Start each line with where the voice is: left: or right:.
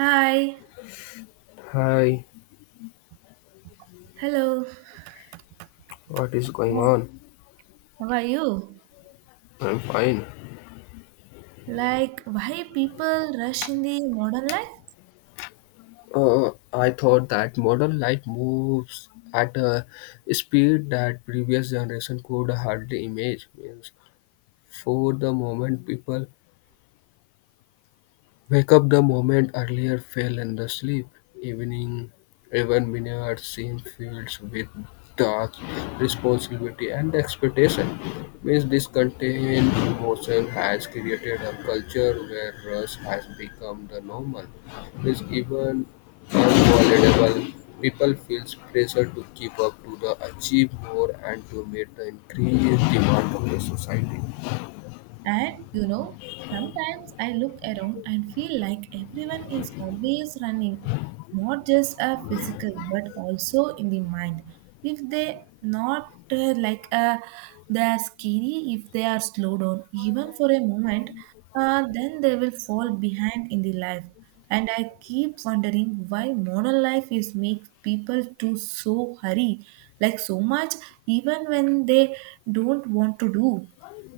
right: Hi,
left: Hi,
right: hello.
left: what is going
right: Well,
left: on?
right: how are you?
left: I'm fine.
right: Like why people rush in the modern life?
left: I thought that modern light moves at a speed that previous generation could hardly imagine. Means for the moment, people wake up the moment earlier fell in the sleep. Evening, even vineyard seemed filled with dark responsibility and expectation. Means this contained emotion has created a culture where rush has become the normal. Means even unavoidable people feels pressure to keep up to the achieve more and to meet the increased demand of the society.
right: And you know, sometimes I look around and feel like everyone is always running, not just a physical but also in the mind. If they not like they are skinny, if they are slow down even for a moment, then they will fall behind in the life. And I keep wondering why modern life is make people to so hurry, like so much, even when they don't want to do.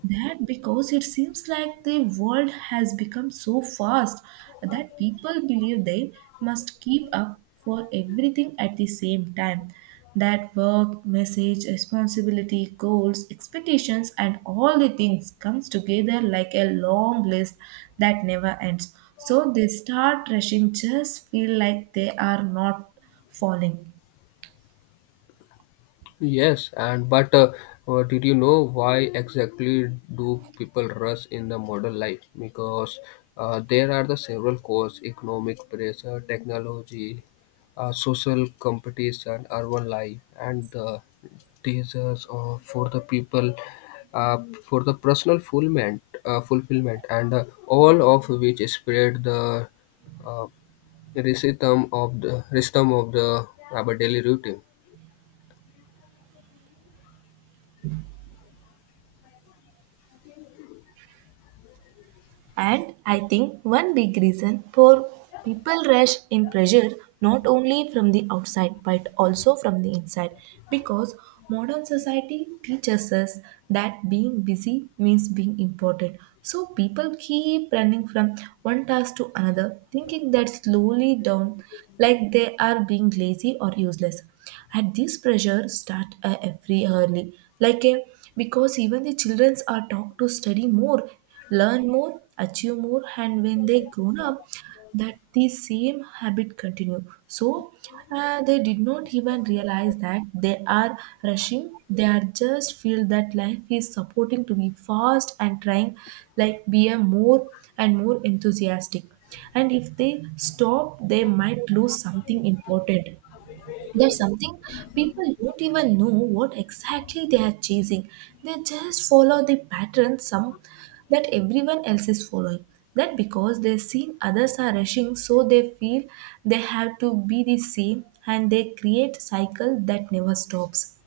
right: That because it seems like the world has become so fast that people believe they must keep up for everything at the same time. That work, message, responsibility, goals, expectations, and all the things comes together like a long list that never ends. So they start rushing, just feel like they are not falling.
left: Yes, and but did you know why exactly do people rush in the modern life? Because there are the several causes: economic pressure, technology, social competition, urban life, and the desires of, for the people uh, for the personal fulfillment, fulfillment, and all of which spread the uh, rhythm of the our daily routine.
right: And I think one big reason for people rush in pressure not only from the outside but also from the inside because modern society teaches us that being busy means being important. So people keep running from one task to another, thinking that slowly down like they are being lazy or useless and this pressure start every early like a because even the children are taught to study more, learn more, achieve more, and when they grown up that the same habit continue. So they did not even realize that they are rushing. They are just feel that life is supporting to be fast and trying like be a more and more enthusiastic, and if they stop they might lose something important. There's something people don't even know what exactly they are chasing. They just follow the pattern some that everyone else is following. That because they've seen others are rushing, so they feel they have to be the same and they create cycle that never stops.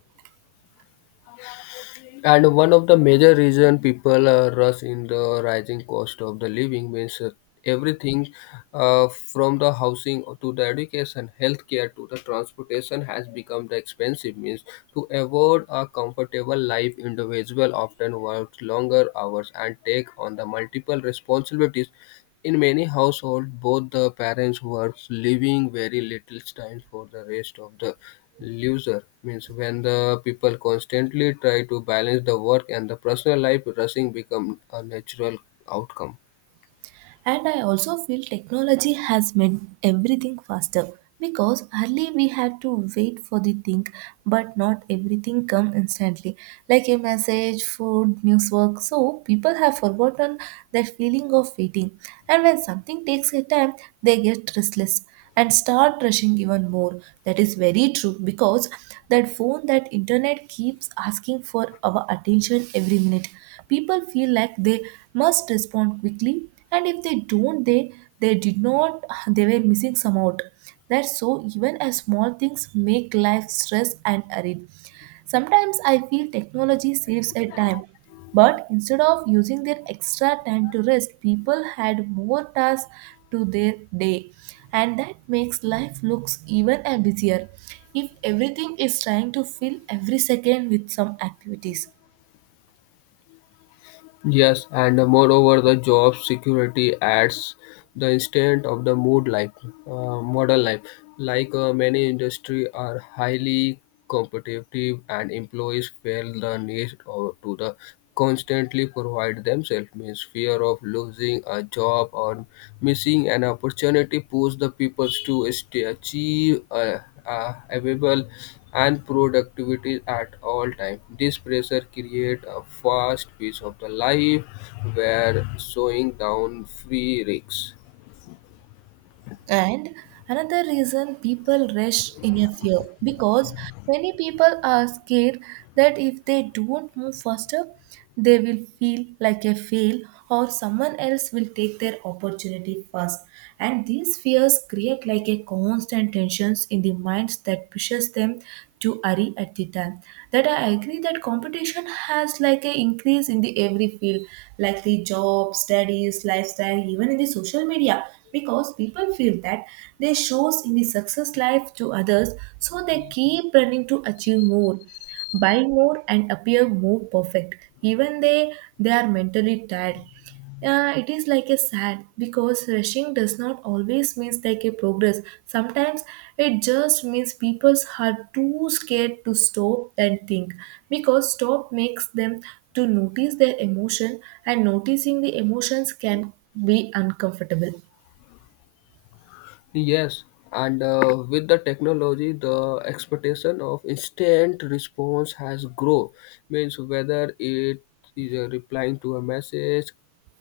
left: And one of the major reason people rush in the rising cost of the living means everything from the housing to the education, healthcare to the transportation has become the expensive means to avoid a comfortable life. Individual often work longer hours and take on the multiple responsibilities in many households, both the parents work, leaving very little time for the rest of the loser. Means when the people constantly try to balance the work and the personal life, rushing becomes a natural outcome.
right: And I also feel technology has made everything faster because early we had to wait for the thing, but not everything come instantly, like a message, food, news work. So people have forgotten that feeling of waiting, and when something takes a time, they get restless and start rushing even more. That is very true because that phone, that internet keeps asking for our attention every minute. People feel like they must respond quickly and if they don't they did not they were missing some out. That's so even as small things make life stress and arid. Sometimes I feel technology saves a time, but instead of using their extra time to rest, people had more tasks to their day, and that makes life looks even a busier if everything is trying to fill every second with some activities.
left: Yes, and moreover, the job security adds the instant of the mood like modern life. Like, many industry are highly competitive, and employees feel the need or to the constantly provide themselves means fear of losing a job or missing an opportunity push the people to stay achieve available and productivity at all time. This pressure create a fast pace of the life where slowing down free risks.
right: And another reason people rush in a fear because many people are scared that if they don't move faster, they will feel like a fail or someone else will take their opportunity first. And these fears create like a constant tensions in the minds that pushes them to hurry at the time. That I agree that competition has like a increase in the every field, like the job, studies, lifestyle, even in the social media because people feel that they shows in the success life to others so they keep running to achieve more, buy more, and appear more perfect even they are mentally tired. It is like a sad because rushing does not always means like a progress. Sometimes it just means people are too scared to stop and think because stop makes them to notice their emotion, and noticing the emotions can be uncomfortable.
left: Yes, and with the technology, the expectation of instant response has grown. Means whether it is replying to a message,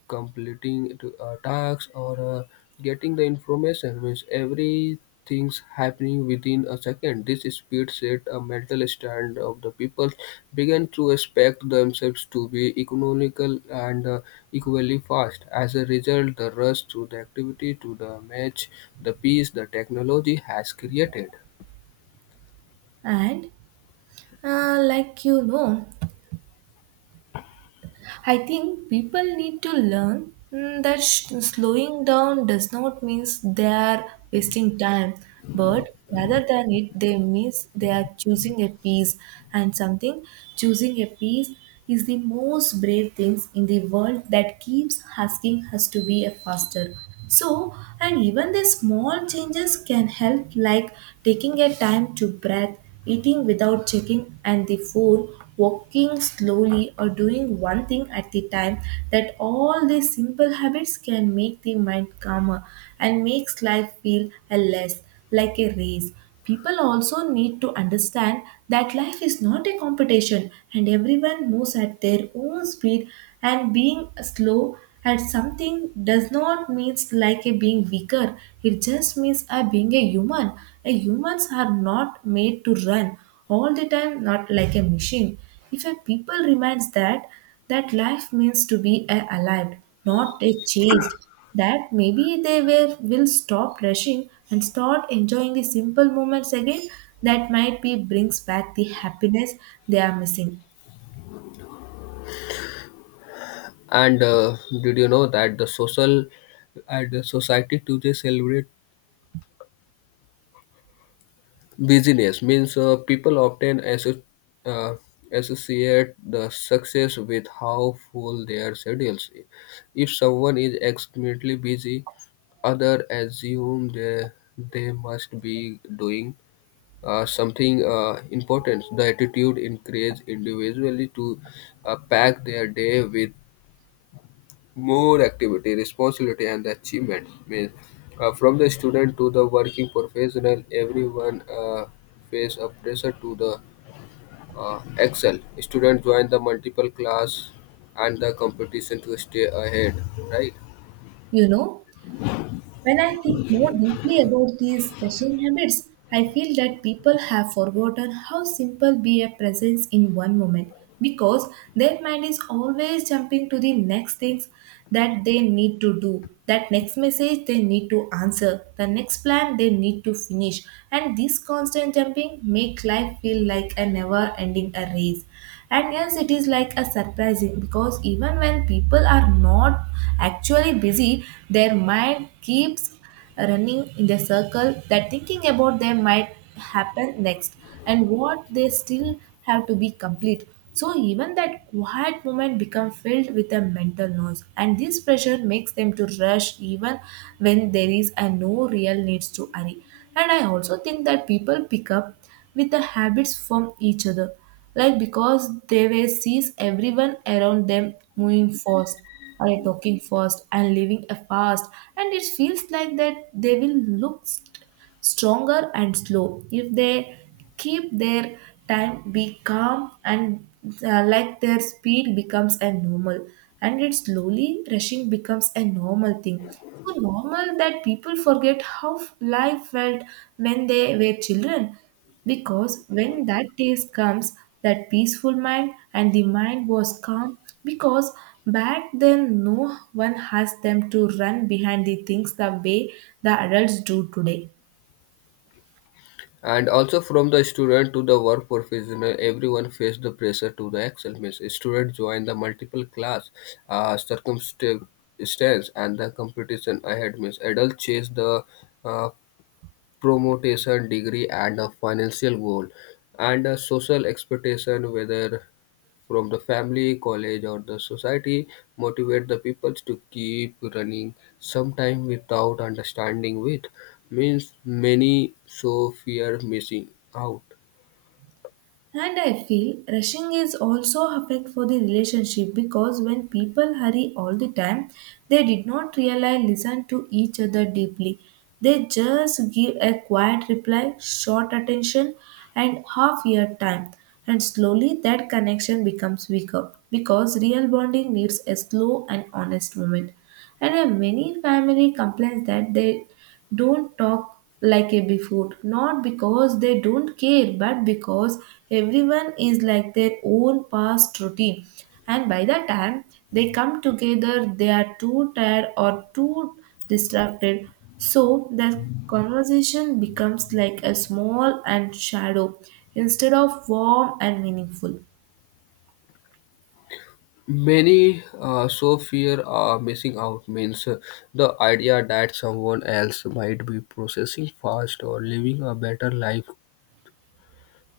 left: completing to a task or getting the information means everything's happening within a second. This speed set a mental standard of the people began to expect themselves to be economical and equally fast. As a result, the rush to the activity to the match the piece the technology has created.
right: And like you know, I think people need to learn that slowing down does not means they are wasting time, but rather than it, they means they are choosing a peace and something. Choosing a peace is the most brave things in the world that keeps asking us to be a faster. So, and even the small changes can help, like taking a time to breath, eating without checking and the phone, walking slowly or doing one thing at the time, that all these simple habits can make the mind calmer and makes life feel a less like a race. People also need to understand that life is not a competition and everyone moves at their own speed, and being slow at something does not means like a being weaker. It just means a being a human. A humans are not made to run all the time, not like a machine. If a people reminds that that life means to be a alive, not a chased, that maybe they will stop rushing and start enjoying the simple moments again that might be brings back the happiness they are missing.
left: And did you know that the social and the society today celebrate business means people often uh, associate the success with how full their schedules is? If someone is extremely busy, others assume they must be doing something important. The attitude encourages individually to pack their day with more activity, responsibility, and achievement. Means from the student to the working professional, everyone face a pressure to the excel. Student join the multiple class and the competition to stay ahead, right?
right: You know? When I think more deeply about these rushing habits, I feel that people have forgotten how simple be a presence in one moment because their mind is always jumping to the next things that they need to do, that next message they need to answer, the next plan they need to finish, and this constant jumping make life feel like a never ending a race. And yes it is like a surprising because even when people are not actually busy their mind keeps running in the circle that thinking about them might happen next and what they still have to be complete. So even that quiet moment become filled with a mental noise and this pressure makes them to rush even when there is a no real needs to hurry. And I also think that people pick up with the habits from each other like because they were sees everyone around them moving fast or talking fast and living a fast, and it feels like that they will look stronger and slow if they keep their time be calm, and like their speed becomes a normal and it slowly rushing becomes a normal thing. So normal that people forget how life felt when they were children because when that day comes, that peaceful mind and the mind was calm because back then no one asked them to run behind the things the way the adults do today.
left: And also from the student to the work professional, everyone face the pressure to the excel. Means student join the multiple class, circumstance, and the competition ahead. Means adult chase the uh, promotion, degree, and a financial goal, and a social expectation, whether from the family, college, or the society, motivate the people to keep running. Sometimes without understanding with means many so fear missing out.
right: And I feel rushing is also affect for the relationship because when people hurry all the time, they did not really listen to each other deeply. They just give a quiet reply, short attention, and half year time. And slowly that connection becomes weaker because real bonding needs a slow and honest moment. And many family complains that they don't talk like a before, not because they don't care, but because everyone is like their own past routine. And by the time they come together, they are too tired or too distracted. So the conversation becomes like a small and shadow instead of warm and meaningful.
left: Many so fear missing out means the idea that someone else might be processing fast or living a better life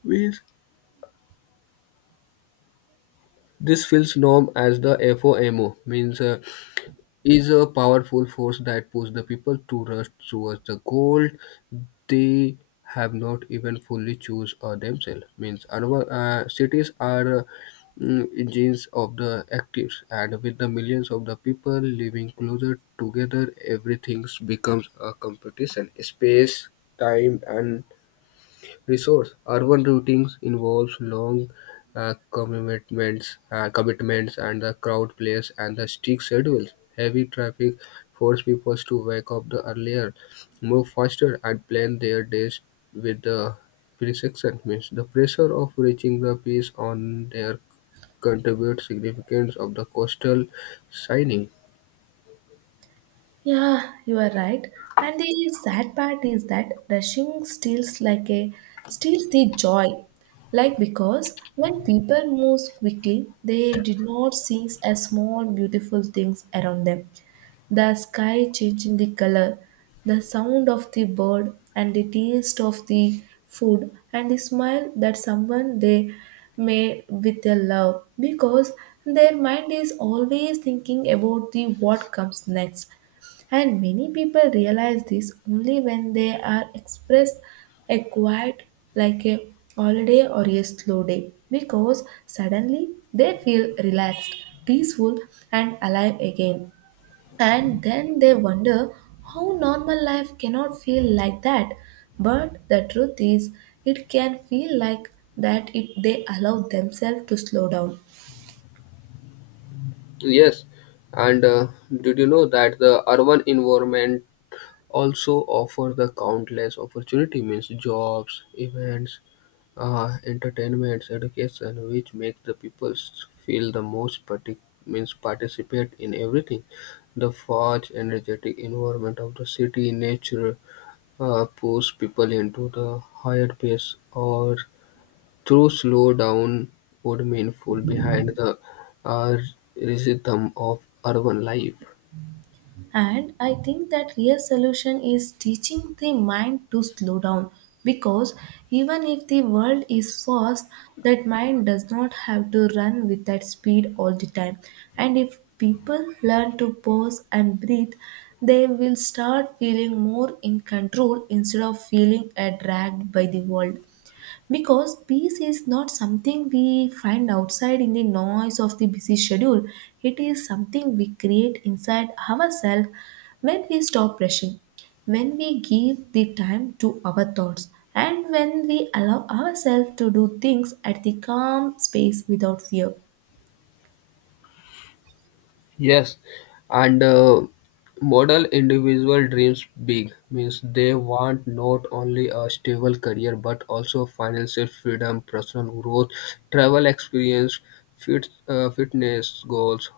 left: means this feels known as the FOMO, means is a powerful force that pushes the people to rush towards the goal they have not even fully choose themselves. Means urban cities are engines of the actives, and with the millions of the people living closer together, everything becomes a competition. Space, time, and resource. Urban routings involves long commitments and the crowd place and the strict schedules. Heavy traffic force people to wake up the earlier, move faster, and plan their days with the precision. Means the pressure of reaching the peace on their contribute significance of the coastal signing.
right: Yeah, you are right. And the sad part is that rushing steals the joy. Like because when people move quickly, they did not see as small beautiful things around them, the sky changing the color, the sound of the bird and the taste of the food and the smile that someone they made with their love because their mind is always thinking about the what comes next. And many people realize this only when they are expressed a quiet like a holiday or a slow day because suddenly they feel relaxed, peaceful, and alive again, and then they wonder how normal life cannot feel like that. But the truth is, it can feel like that if they allow themselves to slow down.
left: Yes, and did you know that the urban environment also offer the countless opportunity means jobs events entertainments education which makes the people feel the most means participate in everything the fast energetic environment of the city nature push people into the higher pace or through slow down would mean fall behind the uh, rhythm of urban life.
right: And I think that real solution is teaching the mind to slow down because even if the world is fast, that mind does not have to run with that speed all the time. And if people learn to pause and breathe, they will start feeling more in control instead of feeling dragged by the world, because peace is not something we find outside in the noise of the busy schedule. It is something we create inside ourselves, when we stop rushing, when we give the time to our thoughts and when we allow ourselves to do things at the calm space without fear.
left: Yes, and model individual dreams big means they want not only a stable career but also financial freedom, personal growth, travel experience, fitness goals,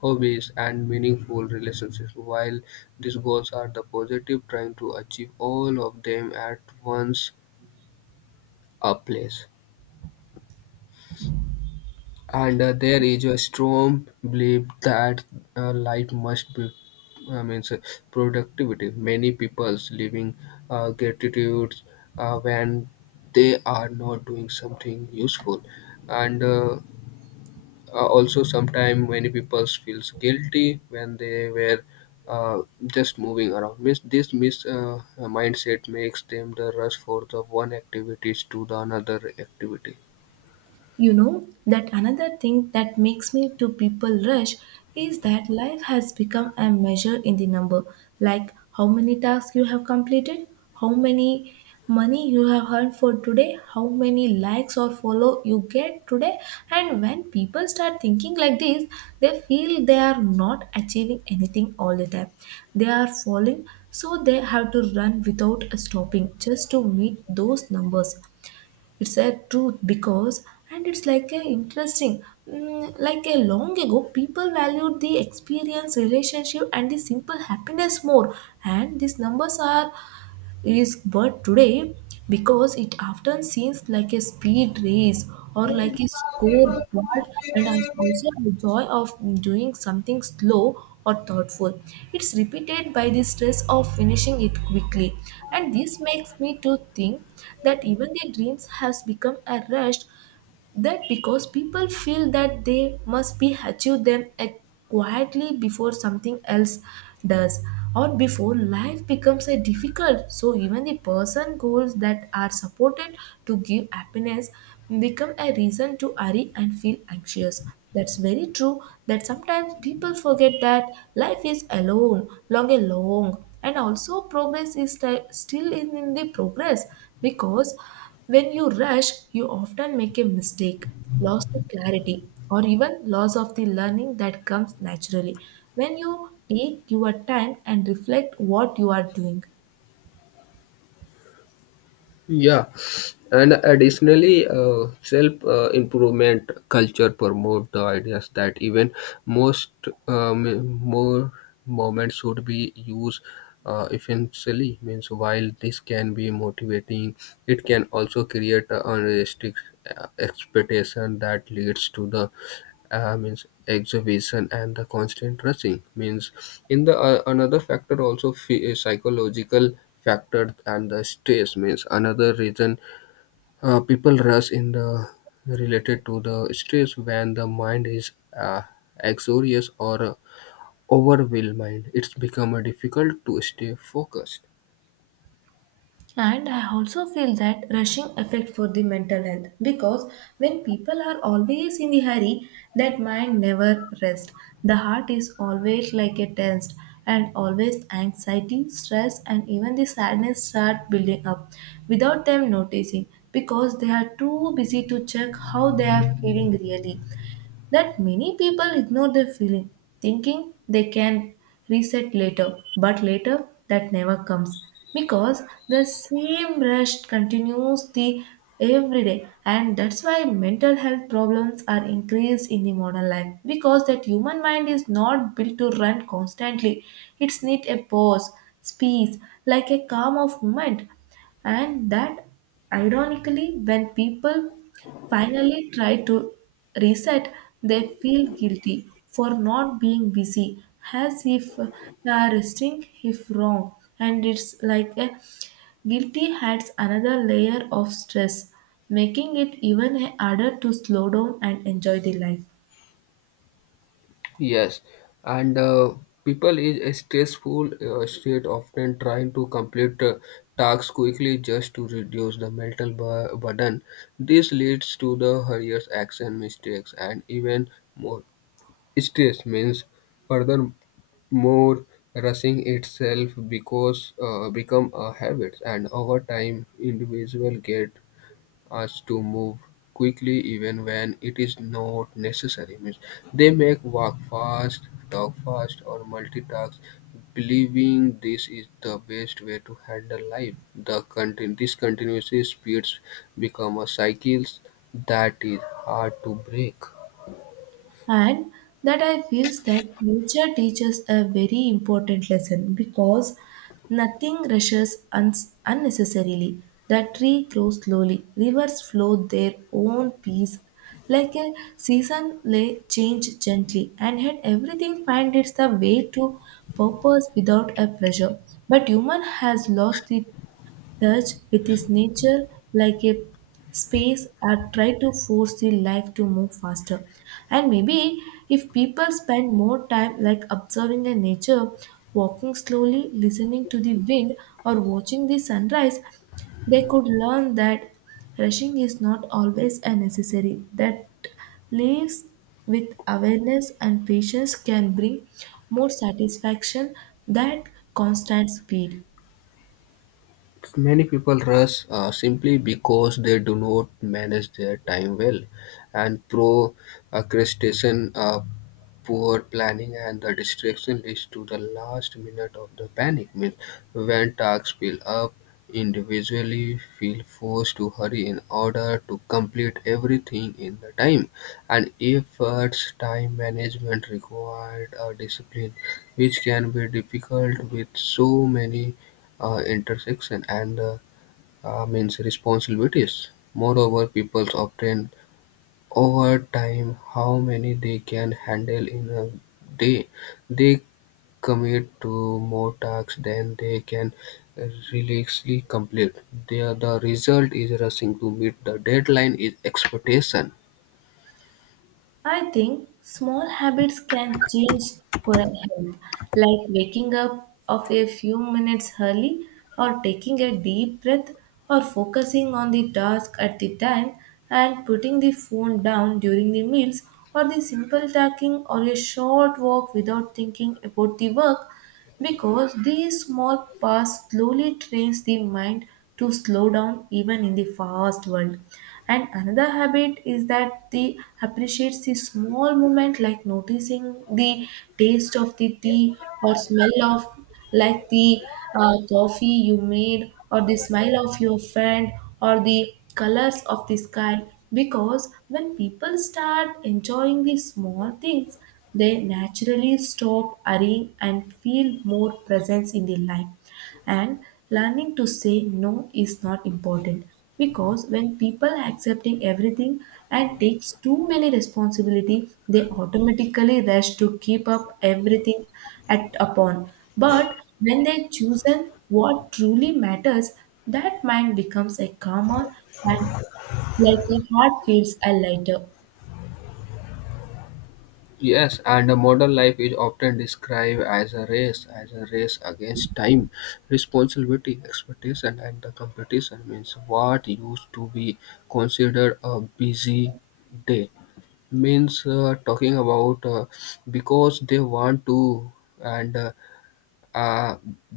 left: hobbies, and meaningful relationships. While these goals are the positive, trying to achieve all of them at once a place. And there is a strong belief that life must be, I mean, so productivity. Many people's living gratitude when they are not doing something useful, and also sometimes many people feels guilty when they were uh, just moving around. Mis- this mis mindset makes them the rush for the one activities to the another activity.
right: You know that another thing that makes me to people rush is that life has become a measure in the number, like how many tasks you have completed, how many money you have earned for today, how many likes or follow you get today. And when people start thinking like this, they feel they are not achieving anything all the time, they are falling, so they have to run without stopping just to meet those numbers. It's a truth because, and it's like a interesting, like a long ago people valued the experience relationship and the simple happiness more, and these numbers are is but today, because it often seems like a speed race or like a scoreboard. And also the joy of doing something slow or thoughtful, it's repeated by the stress of finishing it quickly. And this makes me to think that even the dreams has become a rush, that because people feel that they must be achieve them at quietly before something else does, or before life becomes a difficult, so even the person goals that are supported to give happiness become a reason to hurry and feel anxious. That's very true, that sometimes people forget that life is alone long and long, and also progress is still in the progress, because when you rush, you often make a mistake, loss the clarity, or even loss of the learning that comes naturally. When you take your time and reflect what you are doing,
left: Yeah, and additionally, self improvement culture promote the ideas that even most more moments should be used essentially. Means while this can be motivating, it can also create a unrealistic expectation that leads to the means exhibition and the constant rushing means in the another factor also psychological factor and the stress means another reason people rush in the related to the stress when the mind is uh, anxious or overwhelmed. It's become difficult to stay focused.
right: and I also feel that rushing effect for the mental health because when people are always in the hurry, that mind never rests. The heart is always like a tensed, and always anxiety, stress and even the sadness start building up without them noticing, because they are too busy to check how they are feeling really. That many people ignore their feeling, thinking they can reset later, but later that never comes, because the same rush continues the every day. And that's why mental health problems are increased in the modern life, because that human mind is not built to run constantly. It's need a pause, space, like a calm of moment. And that ironically when people finally try to reset, they feel guilty for not being busy, as if resting if wrong. And it's like a guilty adds another layer of stress, making it even harder to slow down and enjoy the life.
left: Yes, and people in a stressful state often trying to complete tasks quickly just to reduce the mental burden. This leads to the hurried action mistakes and even more stress means further more rushing itself because become a habit and over time individual get us to move quickly even when it is not necessary. Means they make walk fast, talk fast, or multitask, believing this is the best way to handle life. This continuous speeds become a cycle that is hard to break.
right: And that I feels that nature teaches a very important lesson, because nothing rushes unnecessarily. The tree grows slowly, rivers flow their own pace, like a season lay change gently, and yet everything find its the way to purpose without a pressure. But human has lost the touch with his nature, like a space, are try to force the life to move faster. And maybe if people spend more time like observing the nature, walking slowly, listening to the wind, or watching the sunrise, they could learn that rushing is not always a necessary. That lives with awareness and patience can bring more satisfaction than constant speed.
left: Many people rush simply because they do not manage their time well, and procrastination, poor planning, and the distraction leads to the last minute of the panic. Means when tasks pile up, individually feel forced to hurry in order to complete everything in the time, and efforts time management required a discipline, which can be difficult with so many intersection and means responsibilities. Moreover, people obtain over time how many they can handle in a day. They commit to more tasks than they can realistically complete. There, the result is rushing to meet the deadline is expectation.
right: I think small habits can change for a health, like waking up of a few minutes early, or taking a deep breath, or focusing on the task at the time, and putting the phone down during the meals, or the simple talking or a short walk without thinking about the work, because these small paths slowly trains the mind to slow down even in the fast world. And another habit is that the appreciates the small moment, like noticing the taste of the tea or smell of, like the coffee you made, or the smile of your friend, or the colors of the sky. Because when people start enjoying the small things, they naturally stop hurrying and feel more presence in their life. And learning to say no is not important, because when people are accepting everything and takes too many responsibility, they automatically rush to keep up everything at upon. But when they chosen what truly matters, that mind becomes a calmer, and like a heart feels a lighter.
left: Yes, and a modern life is often described as a race against time, responsibility, expectation, and the competition means what used to be considered a busy day means talking about because they want to and uh,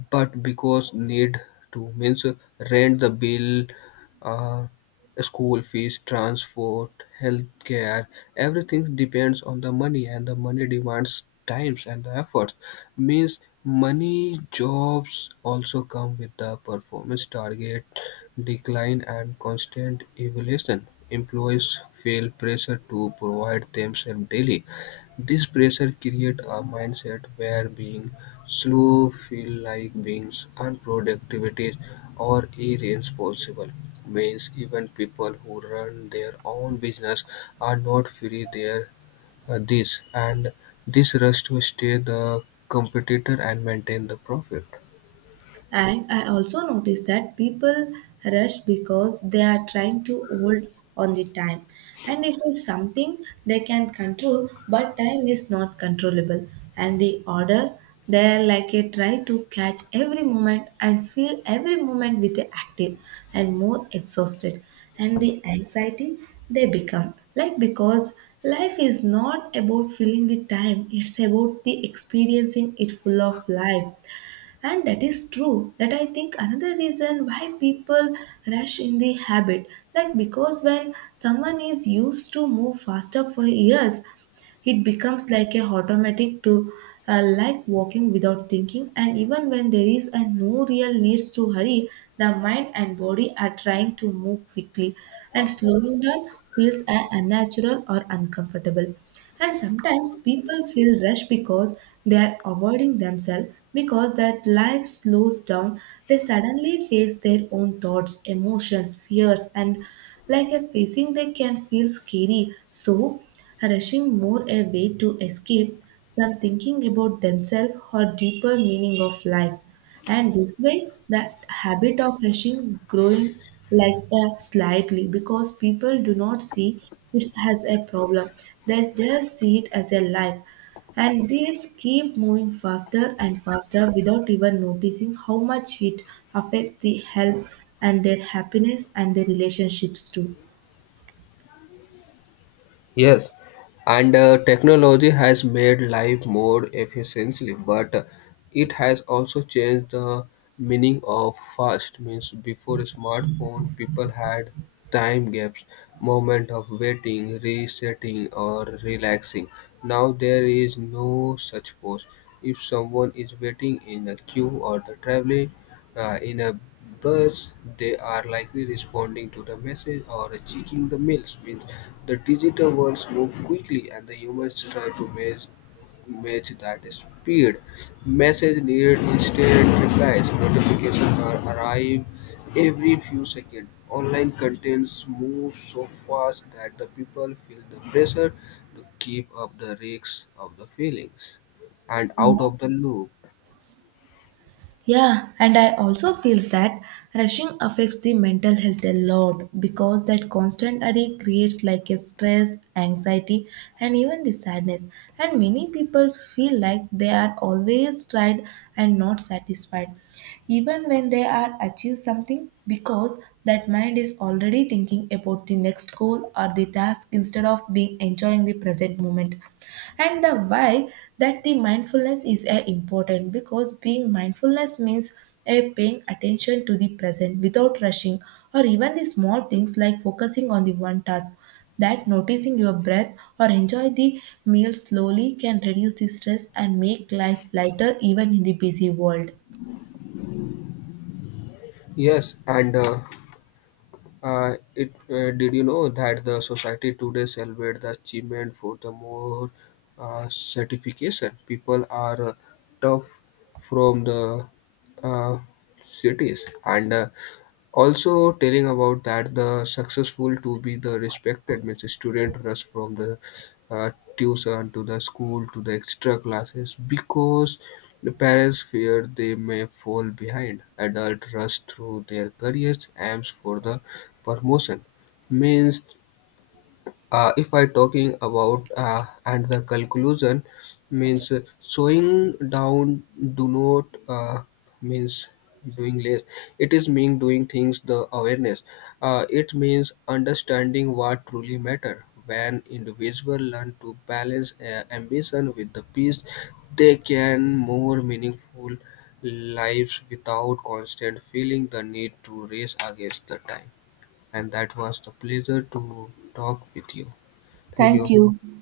left: but because need to means rent the bill uh, school fees transport healthcare everything depends on the money and the money demands times and the efforts means money jobs also come with the performance target decline and constant evaluation. Employees feel pressure to provide themselves daily. This pressure creates a mindset where being slow feels like being unproductive or irresponsible. Means even people who run their own business are not free there. uh, this and this rush to stay the competitor and maintain the profit.
right: And I also noticed that people rush because they are trying to hold on the time. And it is something they can control, but time is not controllable. And the order, they're like a try to catch every moment and feel every moment with the active and more exhausted. And the anxiety they become like, because life is not about filling the time, it's about the experiencing it full of life. And that is true, that I think another reason why people rush in the habit, like because when someone is used to move faster for years, it becomes like a automatic to, like walking without thinking, and even when there is a no real needs to hurry, the mind and body are trying to move quickly, and slowing down feels unnatural or uncomfortable. And sometimes people feel rushed because they are avoiding themselves, because that life slows down they suddenly face their own thoughts emotions fears, and like a facing they can feel scary, so rushing more a way to escape from thinking about themselves or deeper meaning of life. And this way, the habit of rushing growing like a slightly because people do not see it as a problem. They just see it as a life. And they just keep moving faster and faster without even noticing how much it affects the health and their happiness and their relationships too.
left: Yes, and technology has made life more efficiently, but it has also changed the meaning of fast. Means before smartphone, people had time gaps, moment of waiting, resetting, or relaxing. Now there is no such pause. If someone is waiting in a queue or the traveling, in a bus, they are likely responding to the message or checking the mails. Means the digital worlds move quickly, and the humans try to match that speed. Message needed instant replies. Notifications are arrive every few seconds. Online contents move so fast that the people feel the pressure to keep up the risks of the feelings and out of the loop.
right: Yeah, and I also feels that rushing affects the mental health a lot, because that constant hurry creates like a stress, anxiety, and even the sadness. And many people feel like they are always tried and not satisfied, even when they are achieve something, because that mind is already thinking about the next goal or the task instead of being enjoying the present moment. And the why that the mindfulness is a important, because being mindfulness means a paying attention to the present without rushing, or even the small things like focusing on the one task, that noticing your breath or enjoy the meal slowly can reduce the stress and make life lighter even in the busy world.
left: Yes, and it did you know that the society today celebrates the achievement for the more certification? People are tough from the uh, cities and also telling about that the successful to be the respected means the student rush from the tuition to the school to the extra classes because the parents fear they may fall behind adult rush through their careers aims for the promotion means if I talking about and the conclusion means slowing down do not means doing less, it is mean doing things the awareness. It means understanding what truly matter when individual learn to balance ambition with the peace they can more meaningful lives without constant feeling the need to race against the time. And that was the pleasure to talk with you. Thank
right: Thank
left: you.
right: you.